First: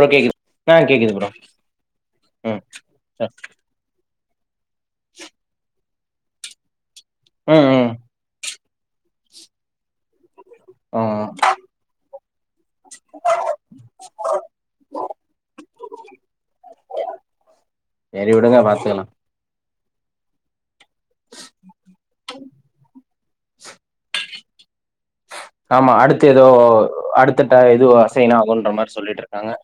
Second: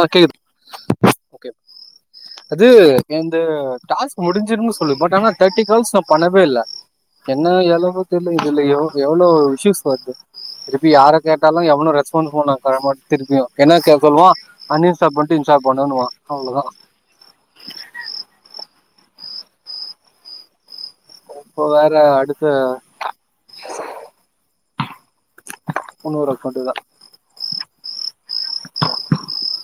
ஆ கேக்குது ஆ கேக்குது ப்ரோ ஓகே ம் அது என்து டாஸ்க் முடிஞ்சுரு சொல்லு பட் ஆனா தேர்டி கால்ஸ் நா பண்ணவே இல்ல என்ன ம் ம் எளவு தெர்ல இதுல எவ் எவ்ளோ இஷ்யூஸ் வர்து இப்ப யார ம் கேட்டாலு எவனு ரெஸ்பான்ஸ் பண்ணக்கா திருப்பியு என்ன சே சொல்லுவா அன் இன்ஸ்டால் பண்ணிட்டு இன்ஸ்டால் பண்ணுனுவா அவ்ளோதா செரி விடுங்க பாத்துக்கலா இப்போ வேற அடுத்த ஆமா அடுத்து இன்னொரு எதோ அக்கௌண்ட் தான் அடுத்து டா இது அசைன் ஆகுன்ற மாரி சொல்லிட்டுருக்காங்க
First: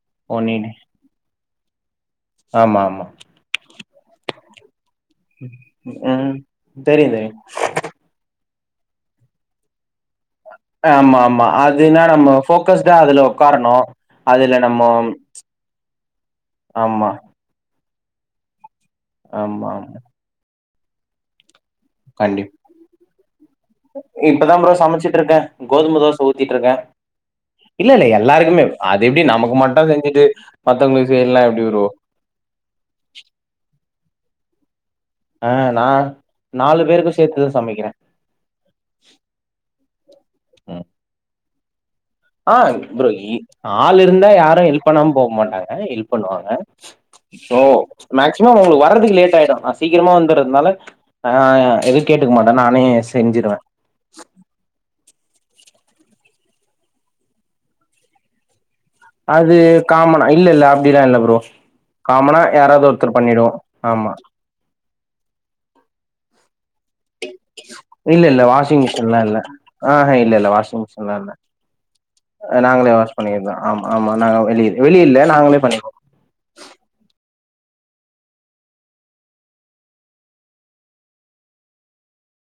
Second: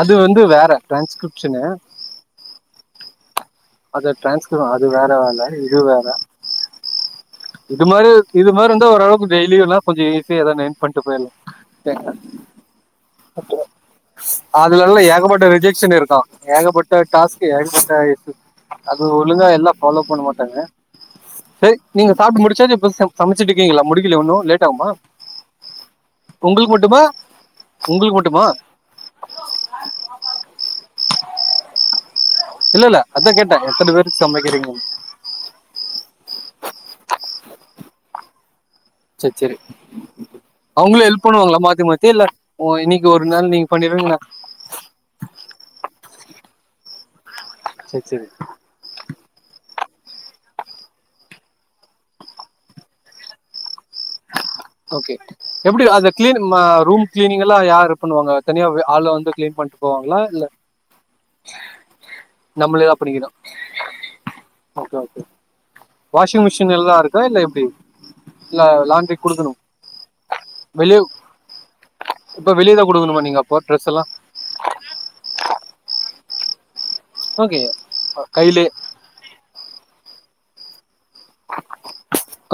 அது வந்து வேற டிரான்ஸ்கிரிப்ஷனு ஆமாமா அது டிரான்ஸ்கிப் அது வேற வேல இது வேற ம் தெரியு தெரியு இது மாரி இது மாரி இருந்தா ஓரளவுக்கு டெய்லியுல்லா கொஞ்ச ஈ ஸியா எத ஏர்ன் ஆமாமா அதுனா நம்ம போக்கஸ்டா அதுல ஒக்காரனு அதுலல்லா ஏகப்பட்ட ரிஜெக்ஷன் இருக்கா ஏகப்பட்ட ஆமா டாஸ்க் க்கு கேள்விப்பட்ட அது ஒழுங்கா எல்லா ஆமா ஆமா ஃபாலோ பண்ண மாட்டாங்க சரி நீங்க சாப்ட்டு கண்டிப்பா முடிச்சாச்சா இப்ப ச சமைச்சிட்டு இருக்கீங்களா முடிக்கல உன்னு இப்பதா லேட் ப்ரோ ஆகுமா சமைச்சிட்டு இருக்கே உங்களுக் மட்டுமா இல்லல்ல உங்களுக்கு மட்டுமா எல்லாருக்குமே அது எப்டி நமக்கு மட்டு செஞ்சுட்டு மத்தவங்களுக்கு செய்யல்லன எப்டி ப்ரோ இல்லல்ல அதா கேட்டே எத்தன பேருக்கு சமைக்கிறீங்கன்னு ஆ நா நாலு பேருக்கு சேத்துதா சமைக்கிறே செர் செரி அவங்களு ஹெல்ப் பண்ணுவாங்களா மாத்தி மாத்தி இல்ல ஆ ஓ, இன்னைக்கு ப்ரோ ஒரு இ நாள் நீங்க ஆள் பண்ணிடுவீங்களா இருந்தா யாரு ஹெல்ப் பண்ணாம போ மாட்டாங்க ஹெல்ப் பண்ணுவாங்க சோ சரி சரி மேக்ஸி மோ அவங்களுக்கு வரதுக்கு லேட் ஆயிடு நா சீக்கரமா வந்துறதுனால ஆ எதுவு கேட்டுக்க மாட்டே நானே செஞ்சிருவே ஓகே எப்டி அது கிளீன் ம ரூம் கிளீனிங் எல்லா யாரு பண்ணுவாங்க தனியா வே- ஆளை வந்து கிளீன் அது பண்ணிட்டு போவாங்களா காமனா இல்ல இல்ல அப்டில்லா இல்ல ப்ரோ காமனா நம்மளே யாராவ்து தான் ஒருத்தர் பண்ணிக்கிறோம் பண்ணிடுவோ ஆமா ஓகே ஓகே வாஷிங் மிஷின் எல்லா இருக்கா இல்ல எப்டி இல்ல வாஷிங் லாண்ட்ரி மிஷின்லா இல்ல குடுக்கணு ஆஹ இல்ல இல்ல வாஷிங் வெளிய மிஷின்லா இல்ல இப்ப வெளியதா நாங்களே வாஷ் குடுக்கணுமா நீங்க பண்ணிகிறதா அப்போ ஆமா ட்ரெஸ் எல்லா ஆமா நாங்க வெளிய வெளியில்ல நாங்களே பண்ணிக்குவோ ஓகே ஒ கைலே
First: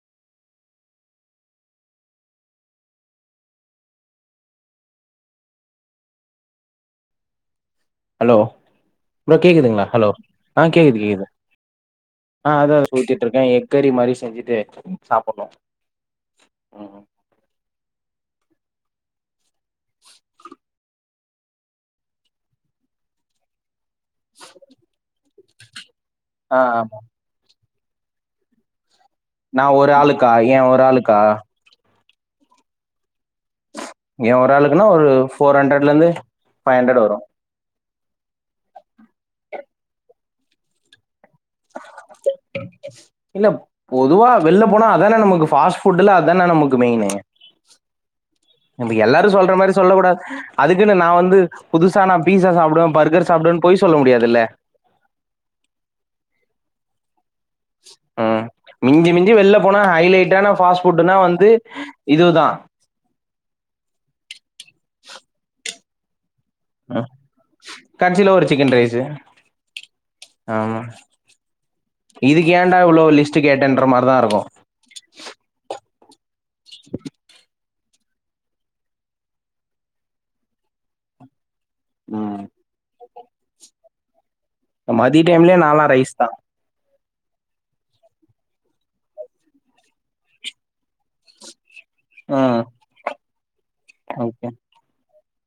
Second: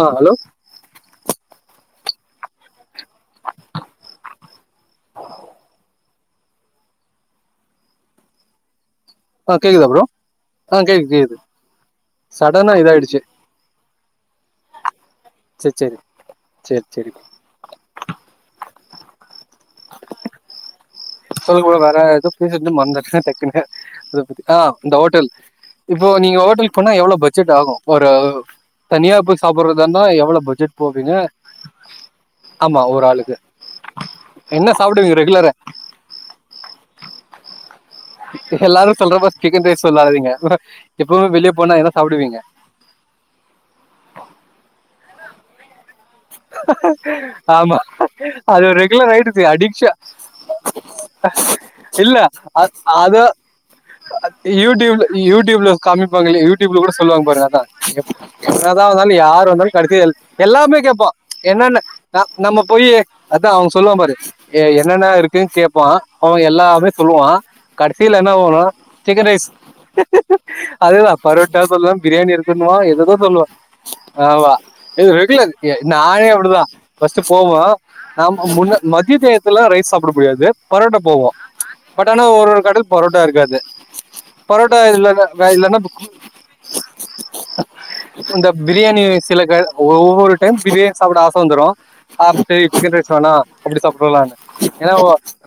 ஆ ஹலோ ஹலோ ப்ரோ ஆ கேக்குதுங்ளா கேக்குதா ப்ரோ ஹலோ ஆ கேக்குது கேக்து ஆ சடனா அதா இதாயிடுச்சு ஊத்திட்டு இருக்கே எக் கரி மாரி செஞ்சுட்டு சாப்புட்னு சேர் செரி சொல்லுங்க ப்ரோ வேற எதோ பேசிட்ருந்தோ மறந்தாச்சு டக்குன்னு எத பத்தி ஆ இந்த ஹோட்டல் இப்போ நீங்க ஆ ஓட்டலுக்கு ஆ போனா எவ்ளோ பட்ஜெட் ஆகு ஒரு தனியா போய் நா சாப்பட்றதா ஒரு இருந்தா ஆளுக்கா எவ்ளோ ஏ பட்ஜெட் ஒரு போவீங்க ஆளுக்கா ஆமா ஒரு ஆளுக்கு ஏ என்ன ஒராளுக்குன்னா ஒரு சாப்பிடுவீங்க ரெகுலரா ஃபோர் ஹண்ட்ரட்லேந்து ஃபைவ் ஹண்ட்ரட் வரு எல்லாரு சொல்ற மார் சிக்கன் ரைஸ் சொல்லாதீங்க ப்ரோ எப்பவுமே வெளிய போனா என்ன சாப்புடுவீங்க இல்ல பொதுவா வெள்ல போனா அதான நமக்கு பாஸ் ஆமா அது ஒரு நம்ம ரெகுலர் எல்லாரும் ஆயிடுச்சு சொல்ற மாதிரி சொல்லக் அடிக்ஷன் கூடாது அதுக்குன்னு நான் வந்து புதுசா இல்ல நான் பீஸா அ சாப்டுவன் பர்கர் சாப்டுவன்னு பொய் சொல்ல முடியாதுல்ல நீ யூடியூப்ல காமிப்பாங்க யூடியூப்ல கூட சொல்லுவாங்க பாருங்க அதான் ம் என்ன தான் மிஞ்சி வந்தாலும் மிஞ்சி யாரு வெள்ல வந்தாலும் போனா கடைசியா எல் ஹைலைட்டான எல்லாமே ஃபாஸ்ட் ஃபுட்னா கேப்பான் வந்து என்னன்னு இதுதா நம்ம போய் அதான் அவ சொல்லுவான் பாரு என்னென்ன இருக்குன்னு கேப்பான் அவுங்க எல்லா சொல்லுவான் கடைசியில கடைசில என்ன ஒரு சொல்லுவா சிக்கன் ரைஸு சிக்கன் ரைஸ் ஆமா அததான் பரோட்டா சொல்லுவான் பிரியாணி இதுக்கு ஏன்டா இருக்குணுவான் இவ்ளோ ஏதேதோ லிஸ்ட் சொல்லுவான் கேட்டேன்ற மாரிதா இருக்கு ஆமா இது ரெகுலர் நானே அப்படிதான் ஃபர்ஸ்ட்டு போவோம் நம்ம முன்ன மத்திய டயத்துல ரைஸ் சாப்புட முடியாது பரோட்டா போவோம் பட் ஆனா ம் ஒரு ஒரு கடையில பரோட்டா இருக்காது பரோட்டா இல்லா மதிய டைம்லயே இல்லனா நாலா ரைஸ் தா அந்த பிரியாணி சில கடை ஒவ்வொரு டைம் பிரியாணி சாப்பிட ஆசை வந்துரும் ம் சரி சிக்கன் ரைஸ் வேணாம் பிரியாணி சாப்டலாம்னு ஓகே ஏன்னா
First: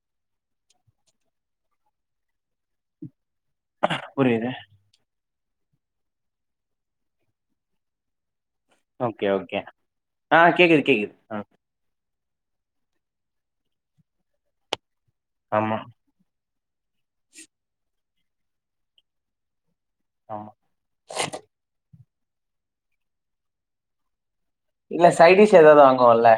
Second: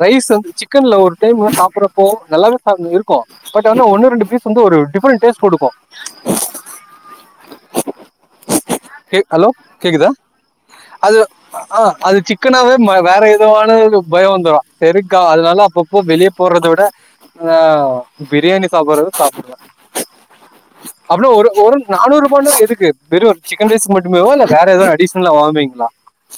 ரைஸ் வந்து சிக்கன்ல ஒரு டைம் சாப்படுறப்போ நல்லாவே சாப்ப இரு க்கு பட் ஆனா ஒன்னு ரெண்டு பீஸ் புரியுது வந்து ஒரு டிஃப்ரெண்ட் டேஸ்ட் கொடுக்கும் கே ஓகே ஹலோ ஓகே கேக்குதா ஆ கேக்குது கேக்குது அது ம் ஆ அது சிக்கனாவே வேற எதுவான் பயம் வந்துரும் தெருக்கா அதனால ஆமா அப்பப்போ வெளிய போடுறத விட ஆ பிரியாணி சாப்பிடுறது சாப்டலாம் ஆ அப்புனா ஒரு ஒரு நானூறு ரூபான்னா எதுக்கு வெறும் சிக்கன் ரைஸ் மட்டுமேவா இல்ல வேற எதும் இல்ல அடிஷ்னலா சைடிஷ் ஏதாவது வாங்குவீங்களா வாங்குவோல்ல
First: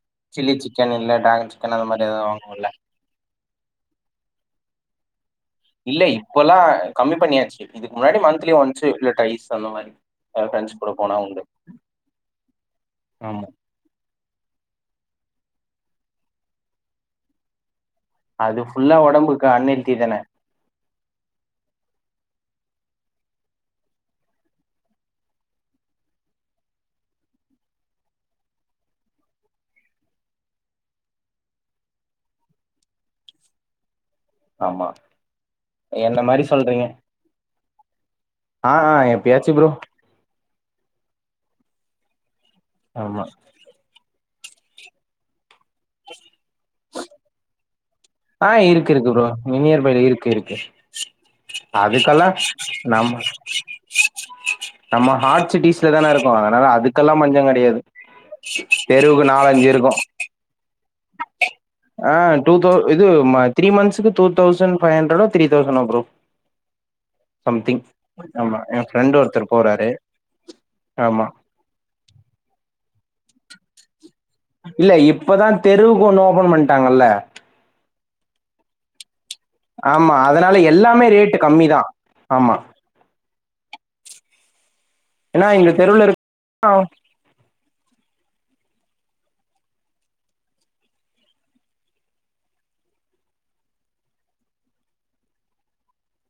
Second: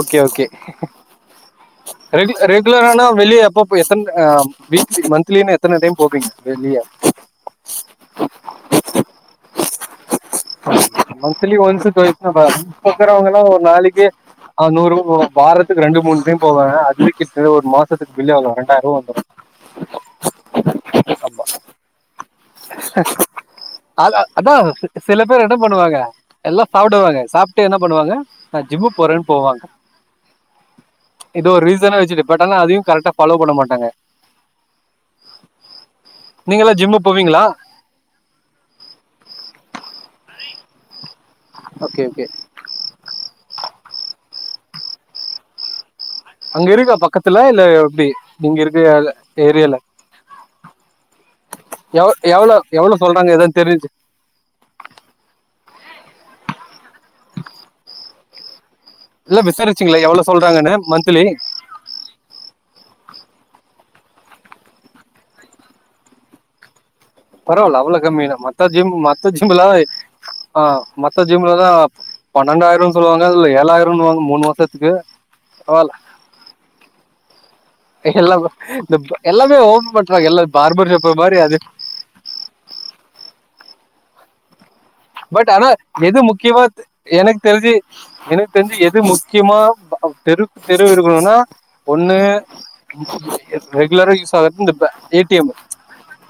ஓகே ஓகே சில்லி சிக்கன் இல்ல டிராகன் சிக்கன் அந்த மாரி ஏதாவது ரெகுல வாங்குவோல்ல ரெகுலரானா வெளிய எப்ப ப்ப எத்தன் அ ஆ வீக்லி மன்த்லின்னா எத் இல்ல இப்பல்லாம் கம்மி பண்ணியாச்சு இதுக்கு முன்னாடி மந்த்த்லி ஒன்ஸ் இல்ல டைஸ் அந்த மாரி அ ஃப்ரெண்ட்ஸ் கூட போனா உண்டு மந்த்லி ஒன்ஸ் டைஸ்னா பரவ்யில்ல இப்ப இருக்குறவுங்களா ஆமா நாளைக்கு நூறு வாரத்துக்கு ரெண்டு மூணு டைம் போவங்க அது கிட்ட ஒரு மாசம் அது ஃபுல்லா உடம்புக்கு அன்ஹெல்த்தி தான அத அதான் சில பேர் என்ன பண்ணுவாங்க எல்லாம் சாப்பிடுவாங்க சாப்ட்டு என்ன பண்ணுவாங்க நா ஜிம்முக்கு போறேன்னு போவாங்க இது ஒரு ரீசனா வச்சுட்டு பட் ஆனாஸஅதையும் கரெக்டா ஃபாலோ பண்ணமாட்டாங்க ஆமா என்ன மாரி நீங்க எல்லாம் சொல்றீங்க ஜிம்மு போவீங்களா ஆ ஆ எப்பயாச்சி ப்ரோ ஓகே ஓகே ஆமா [inaudible] அங்க இருக்கா பக்கத்துல இல்ல எப்படி ஆ நீங்க இருக்க இருக்கு இருக்கு ப்ரோ ஏரியால நியர்பைல இருக்கு இருக்கு எவ்- அதுக்கல்ல எவ்வளவு எவ்வளவு நம்ம சொல்றாங்க எதாவது தெரிஞ்சு நம்ம ஹாட் சிட்டிஸ்ல தான இருக்கோம் அதனால அதுக்கெல்லாம் பஞ்சம் கிடையாது தெருவுக்கு நாலஞ்சு இருக்கும் ப்பாங்கன்ன மந்த்லி ஆ டூ தௌ இது த்ரீ மந்த்ஸ்க்கு டூ தௌசண்ட் பைவ் ஹண்ட்ரடோ த்ரீ தௌசண்ன ப்ரோ [inaudible] பரவால சம்திங் அவுள கம்மியாரு ஆமா மத்த என் ஜிம் ஃப்ரெண்ட் மத்த ஒருத்தர் ஜிம்புலா போறாரு ஆ மத்த ஆமா ஜிம் முலலா பன்னெண்டாய்ரோ சொல்லுவாங்க இல்ல ஏழாய்ருன்வாங்க மூணு மாஸ் இல்ல இப்பதா தெருவுக்கு ஒன்னு ஓபன் பண்ட்டாங்கல்ல எல்லா ப்ரோ இந்த எல்லாமே ஓபன் ஆமா பன்றாங்க எல்லா அதனால பார்பர் எல்லாமே ஷாப்பு ரேட்டு மாரி அது கம்மி தா ஆமா ஏன்னா பட் ஆனா எங்க தெருவுல எது இருக் முக்கியமாத்து எனக்கு தெரிஞ்சு எனக்கு தெரிஞ்சு எது முக்கியமா தெருவுக்கு தெரு இருக்கணுனா ஒன்னு புத்சு புசே எத் ரெகுலரா யூஸ் ஆகற்து இந்த ப ஏ டி எமு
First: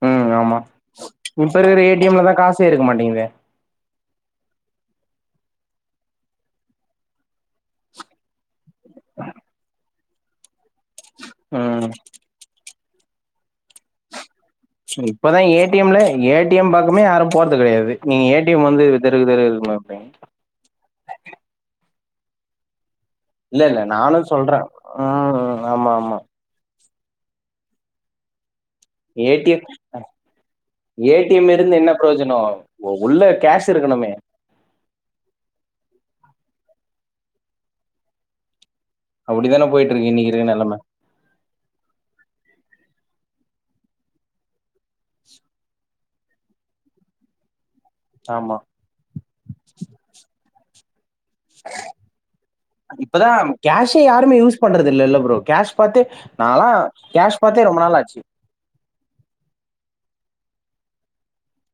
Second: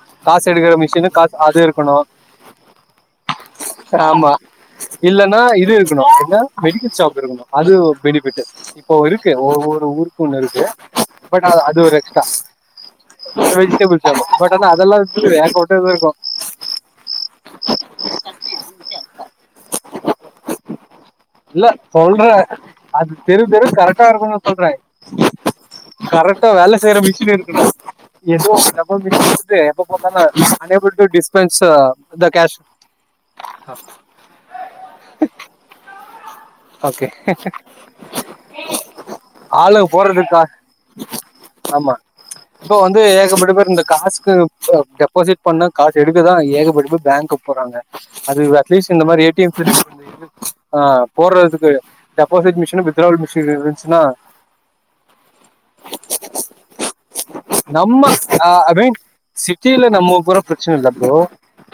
ம் காசு ஆமா எடுக்கிற மிஷினு காசு அது இருக்கணு சே இருக்க மாட்டேங்குதே பெற ஆமா இல்லனா இது இருக்குணு என்ன மெடிக்கல் ஷாப் இருக்குணு அது ஒர் பெனிஃபிட்டு இப்போ இருக்கு ஒவ்வொரு ஊருக்கு ஒன்னு இருக்கு பட் அதா அது ம் ஒரு எக்ஸ்ட்ரா வெஜிடெபிள் சாபு பட் ஆனா அதெல்லா வச்சு இப்பதா ஏ டி ஹோட்டல் எம் ல இருக்கு ஏ டி எம் பக்கமே யாரு போறது கெடையாது நீ ஏ டி எம் வந்து இது தெருகு தெரு எதுக்குமா பே இல்ல சொல்றே அது தெரு இல்ல தெரு இல்ல கரெக்ட்டா நானு இருக்குனு சொல்றே ம் ஆமா ஆமா கரெக் ட்டா வேல செய்ற மிஷின் இருக்குணு எதோ நம்ம ஏ டி எ [unintelligible] எப்ப பாத்தாலு unable to dispense the cash ஓ உள்ள கேஷ் இருக்கணுமே ஓகே அப்படிதானே ஆலுங்க போயிட்டு இருக்கு இன்னைக்கு போறதிர்க்கா இருக்க நிலைமை ஆமா இப்போ வந்து ஏகப்பட்ட பேர் இந்த காசுக்கு அ டெபாசிட் பண்ண காசு எடுக்கதா ஏகப்பட்ட பேர் பேங்கு போறாங்க அது ஆமா அட்லீஸ்ட் இந்த மாரி ஏ டி எம் தெருக் ஒன்னு இரு ஆ போட்றதுக்கு டெபாசிட் மிஷினு வித்டிராவல் இப்பதான் மிஷின் இருந்துச்சுனா பாத்து நாலா கேஷ் பாத்தே ரொம்ம நாள் நம்ம ஆச்சு ஆ ஐ மீன் சிட்டில நம்ம போறோ பிரச்சன இல்ல ப்ரோ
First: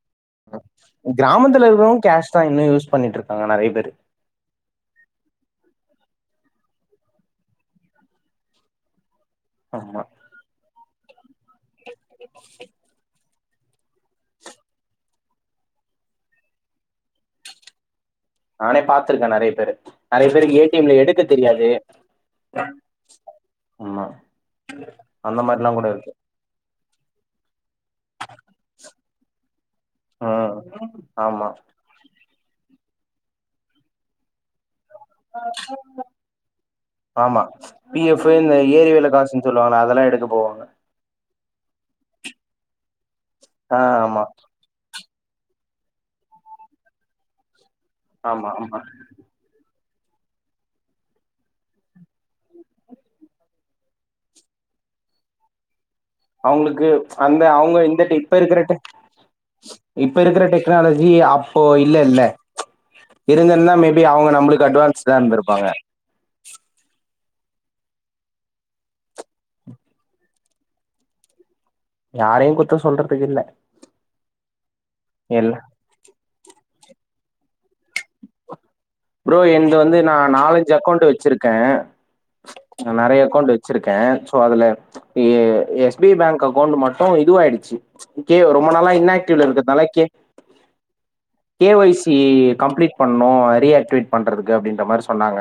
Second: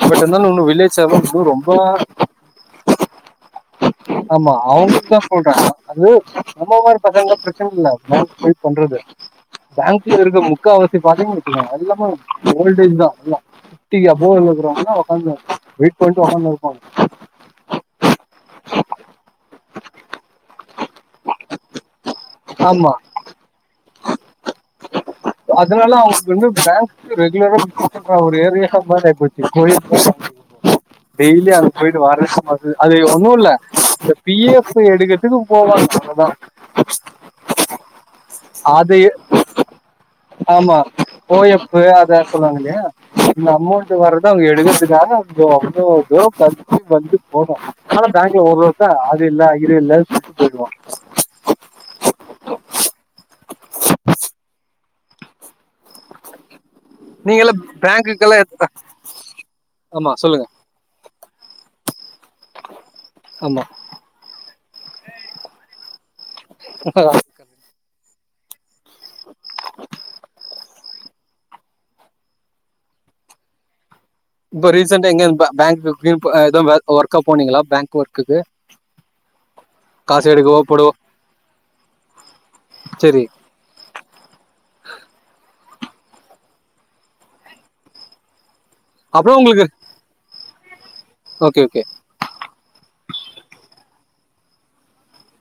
பட் இர்ந்தாலு இன்னு வில்லே கிராமத்துல இருக்றவுங் கேஷ்தா இன்னு யூஸ் பண்ணிட்ருக்காங்க நெறைய பேரு ஆமா அவுங்களுக்குதா சொல்ற அது நம்மள மாரி பசங்களுக்கு பிரச்சன இல்ல பாங்க் போய் பண்றது ஆமா பேங்க்ல இருக்க முக்காவாசி பாத்தீங் வச்சுக்கோங்க அதிகமா ஓல்டேஜ்தா எல்லா ட்டி அபோல இருக்குறவ்ங்க ஒக்காந்து வெயிட் பண்ட்டு ஒக்காந்துருப்பாங்க நானே பாத்துருக்க நெறைய பேரு நெறைய பேருக்கு ஏடி எம் ல எடுக்க தெரியாது ஆமா ஆமா அந்த மாரிலா கூட இருக்கு இன்னு பேங்குக்கு ரெகுலரா விசிட்பண்ற ஒரு ஏரியா மார் ஆய்போச்சி போயி [inaudible] ஆ டெய்லி அதுக்கு போய்ட்டு வழக்கமாசு அது ஒன்னுல்ல இந்த பி எஃப் போய் எடுக்கற்துக்கு போவாங்க அவ்ளோதா ஆமா பி எஃபா இந்த ஏரி அது வேல காசுன் சொல்லுவாங்க அதெல்லா எடுக்க போவாங்க ஓ எஃபு அத சொல்லுவாங்க இல்லையா இந்த ஆ, அமௌன்ட் ஆமா வர்றத அவ்ங்க எடுக்கறதுக்காக போவோ அங்க ஒருத்தவ்ங்க பத்து மணிக்கு போனோ ஆனா பேங்க்ல ஆமா ஒரு ஆமா வருச ஆள் அது இல்ல அகிரி இல்லன் சொல்ட்டு போய்டுவான் அவுங்குளுக்கு அந்த நீங்கல்லா அவ்ங்க இந்தட்டு இப்ப பேங்க்குக்கெல்லா எத் இருக்குறதே ஆமா இப்ப சொல்லுங்க இருக்கிறதே டெக்னாலஜி அப்போ இல்லல்ல ஆமா இருந்திருந்தா மே பி அவ்ங்க நம்புளுக்கு அட்வான்ஸ்டா இருந்திருப்பாங்க இப்பவா யாரையு குத்த சொல்றதுக்கு இல்ல இப்ப ரீசெண்டா எங்க எல் பேங்க்கு கீங் ஆ எதும் ஒர்க் ஒர்க்கா போனீங்களா பேங்க் ஒர்க்குக்கு ப்ரோ என்து வந்து நா காசு எடுக்கவோ நாலஞ்சு போடவோ அக்கவுண்டு வெச்சிருக்கே நா நெறைய செரி அக்கவுண்டு வெச்சிருக்க சோ அதுல A S P bank account மட்டு இதுவாயிடுச்சி கே ரொம்ப நாளா இன் அப்றோ ஆக்டிவ் உங்களுக்கு இருக்கறதுனால K okay K okay Y C complete பண்ணு ரி ஆக்ட் டிவேட் பண்றதுக்கு அப்டின்ற மாரி சொன்னாங்க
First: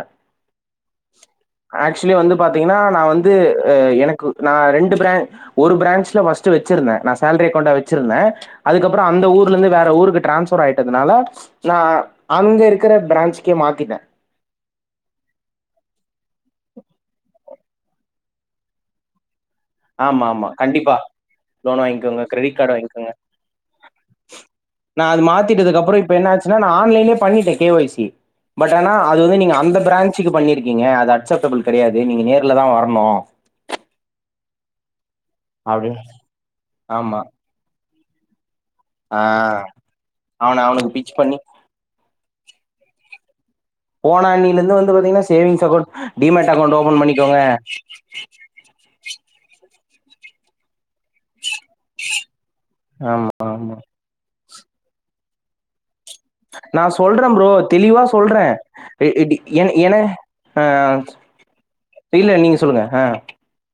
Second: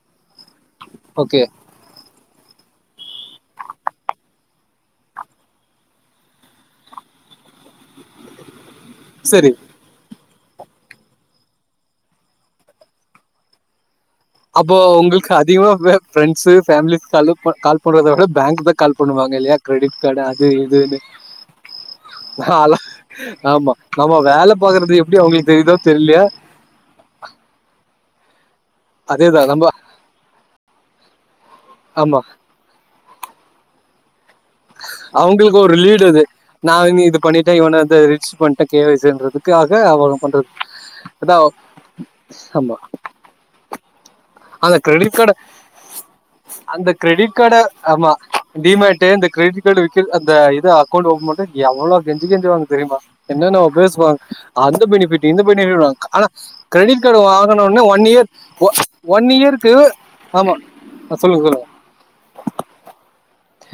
ஓகே ஆக்சுவலி வந்து பாத்தீங்கன்னா நா வந்து ஆ எனக்கு நா ரெண்டு பிரா ஒரு பிரான்ச்ல ஃபஸ்ட்டு வச்சிருந்த நா சேல்ரி அக்கௌண்டா வச்சிருந்த அதுக்கப்புற அந்த செரி ஊர்ல இருந்து வேற ஊருக்கு ட்ரான்ஸ்ஃபர் ஆயிட்டதுனால நா அங்க இருக்கிற பிரான்ச் கே மாத்திட்டே அப்போ உங்களுக்கு அதிகமாவே ஃப்ரெண்ட்ஸு ஃபேமிலிஸ் ஹலோ ப கால் பண்றதைவிட பேங்க் தா கால் பண்ணுவாங்க இல்லையா க்ரெடிட் கார்டு ஆமா, அது ஆமா. இது கண்டிப்பா. லோன் வாங்கிக்கோங்க. கிரெடிட் கார்டு நாலா வாங்கிக்கோங்க. ஆமா நம்ம வேல பாக்குறது எப்டி அவுங்களுக்கு தெரிதோ தெர்லியா ஏனா ஆன்லைன்லே பண்ணிட்டே கே ஒய் சி பட் ஆனா அது வந்து அதேதா நீங்க நம்ம அந்த பிரான்ச்சுக்கு பண்ணிருக்கீங்க அது அக்செப்டபிள் கெடையாது ஆமா நீங்க நேர்ல தா வரனு அவுங்களுக்கு ஒரு அப்படின்னு லீடு அது நானு இது ஆமா. பண்ணிட்டே இவன அது ரிச் பண்ட்ட கே ஒய் ஆ சின்றதுக்காக அவங்க பண்றது அவன அவனுக்கு பிட்ச் அதா பண்ணி ஆமா போன அந்த அணிலேருந்து வந்து கிரெடிட் பாத்தீங்கன்னா கார்ட சேவிங்ஸ் அக்கௌண்ட் டிமேட் அக்கௌண்ட் அந்த ஓப்பன் கிரெடிட் பண்ணிக்கோங்க கார்ட ஆமா டிமேட்டு இந்த கிரெடிட் கார்டு விக்கறது அந்த இது அக்கவுண்டு ஓப்பன் பண்ண எவ்ளோ கெஞ்சி கெஞ்சுவாங்க தெரிமா ஆமா. என்னன்ன பேசுவாங்க அந்த பெனிஃபிட் இந்த பெனிஃபிட் ஆனா நா க்ரெடிட் கார்டு சொல்றேன் ப்ரோ வாங்குனோன்னே தெளிவா ஒன் இயர் சொல்றேன் எ ஒன் எடி என இயருக்கு என ஆமா ஆ சொல்லுங்க சொல்லுங்க இல்ல நீங்க சொல்லுங்க ஆ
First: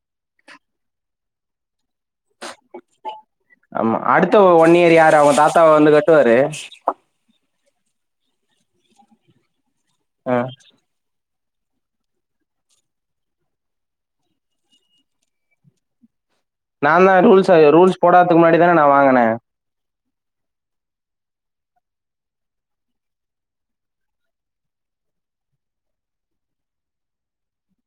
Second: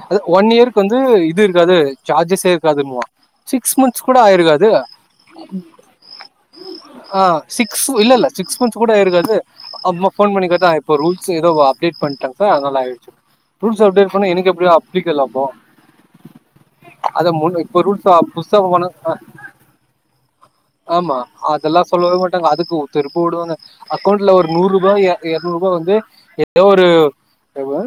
அது ஒன் இயருக்கு வந்து இது இருக்காது சார்ஜஸே இருக்காதுன்னுவா சிக்ஸ் ஆமா மந்த்ஸ் கூட அடுத்த ஒன் ஆயிருக்காது இயர் யாரு அவுங்க தாத்தாவா வந்து கட்டுவாரு ஆ சிக்ஸு இல்லல்ல சிக்ஸ் மந்த்ஸ் கூட ஆயிருக்காது அப்றமா ஃபோன் ஆ பண்ணி கேட்டாங்க இப்போ ரூல்ஸு எதோ அப்டேட் பண்ட்டாங்க சார் அதனால ஆய்டுச்சி ரூல்ஸ் அப்டேட் பண்ணா எனக்கு எப் டி அப்ளிக்கல் ஆகு நான்தா அத ரூல்ஸ முன் இப்ப ரூல்ஸ் போடாதுக்கு முன்னாடி புதுசா தானே நா பண்ண வாங்குனே ஆமா அதெல்லா சொல்லவே மாட்டாங்க அதுக்கு ஒத்தரு போடுவாங்க அக்கௌண்ட்ல ஒரு நூறுபா எ எரநூறுபா வந்து ஏதோ ஒரு எவ்ளோ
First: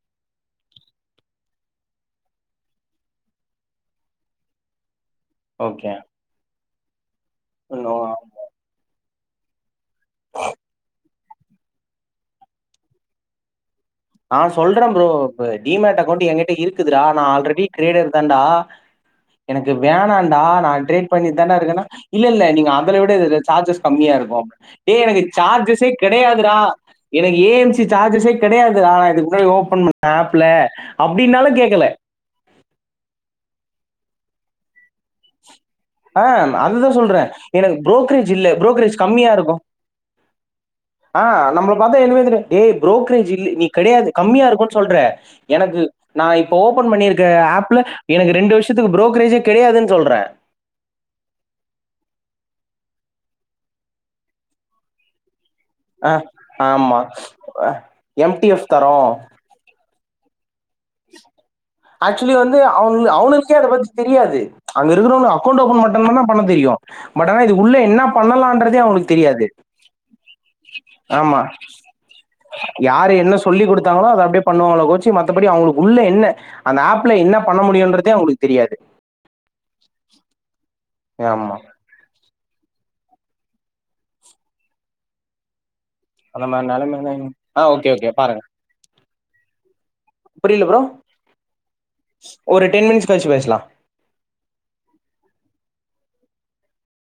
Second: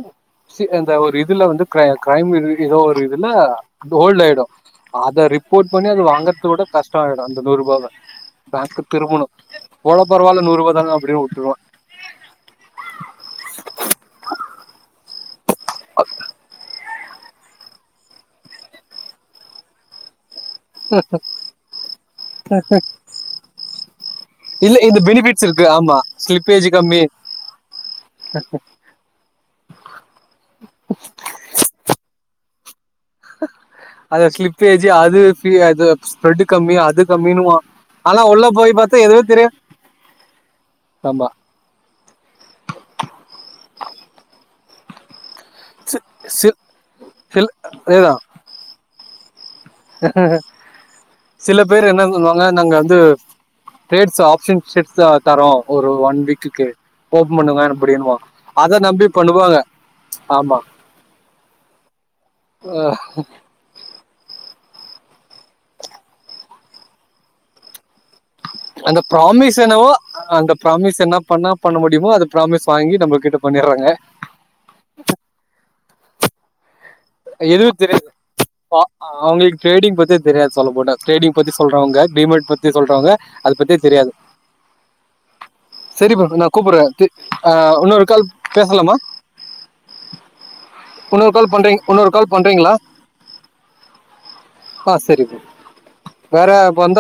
ச்சி அந்த ஒரு இதுல வந்து கிரை கிரைம் இது ஏதோ ஒரு இதுல ஹோல்ட் ஆயிடு அத ரிப் போட் பண்ணி ஓகே அது வாங்கறதுக்கு கூட கஷ்ட ஆயிடு அந்த நூறுபாவ நோ பேங்கு திருப்புணு போனா பரவால்ல நூறுவா தாங்க அப்டியே விட்ருவ நா சொல்ற ப்ரோ இப்ப டிமேட் அகௌண்ட் ஏங்கிட்ட இருக்குதுடா நா ஆல்ரெடி டிரேடர் தான்டா எனக்கு வேணான்டா நா ட்ரேட் பண்ணித்தான்டா இருக்கேன்னா இல்லல்ல நீங்க அதுல விட இதுல சார்ஜஸ் கம்மியா இருக்கு இல்ல இந்த ஏய் எனக்கு பெனிஃபிட்ஸ் இருக்கு சார்ஜஸே ஆமா கெடையாதுடா ஸ்லிப்பேஜ் கம்மி எனக்கு ஏ எம் சி சார்ஜஸே கெடையாது இதுவா நா இதுக்கு முன்னாடி ஓப்பன் பண்ண ஆப்ல அப்டின்னாலு கேக்கல அத க்ளிப் ஏஜி அது ஃப்ரீ அது ஆ ஸ்ப்ரெட் கம்மி அதுதா அது சொல்றே கம்மின்னுவான் எனக்கு ஆனா ப்ரோக்ரேஜ் உள்ள இல்ல போய் ப்ரோக்ரேஜ் பார்த்தா எதுவே கம்மியா தெரியும் இருக்கு ஆ ஆமா நம்ப பாத்தா எதுமே தெரியாது டே புரோக்கரேஜ் இல்ல நீ கெடையாது கம்மியா இருக்குன்னு சொல்ற எனக்கு சி- நா இப்ப சி- ஓபன் பண்ணிருக்க சில ஆப்ல அதேதான் எனக்கு ரெண்டு வருஷத்துக்கு புரோக்கரேஜே கெடையாதுன்னு சில பேர் என்னன் சொல்வாங்க நாங்க வந்து ட்ரேட்ஸ் ஆப்ஷன் சிட்தா தரோ ஒரு ஆ ஒன் வீக்குக்கு ஆமா. ஓபன் பண்ணுங்க அ அப்டின்னுவாங்க எம்டிஎஃப் அத நம்பி தரோம். பண்ணுவாங்க ஆமா ஆக்சுவலி வந்து அவனுங்கள அவனுக் கே அத பத்தி தெரியாது அங்க இருக்குறவங்க அக்கவுண்ட் ஓபன் மட்டு தான பண்ண தெரியு பட் ஆனா இது உள்ள என்னா பண்ணலான்றதே அந்த அவுங்களுக்கு தெரியாது ப்ராமிஸ் என்னவோ அந்த ப்ராமிஸ் என்ன ஆமா பண்ணா பண்ண முடியுமோ அது ப்ராமிஸ் வாங்கி யாரு நம்ம என்ன கிட்ட பண்ணிடுறாங்க சொல்லிகுடுதாங்களோ அத அப்டியே பண்ணுவாங்களோ கோச்சு மத்தபடி அவுங்களுக்கு உள்ள என்ன அந்த ஆப் எதுவு தெரியாது அவுங்களுக்கு ட்ரேடிங் பத்தியே தெரியாது சொல்ல போனா ட்ரேடிங் பத்தி ஆமா சொல்றவங்க டிமேட் பத்தி சொல்றவங்க அத பத்தியே தெரியாது செரி ப்ரோ அந்த நா மாரி கூப்புட்றே திரு நெலமைல ஆ ஓகே இன்னொரு ஓகே கால் பாருங்க பேசலாமா புரியல ப்ரோ இன்னொரு கால் பண்றீங்க இன்னொரு கால் ஒரு பண்றீங்ளா டென் மினிட்ஸ் கழிச்சு பேசலா ஆ செரி ப்ரோ வேற வந்தா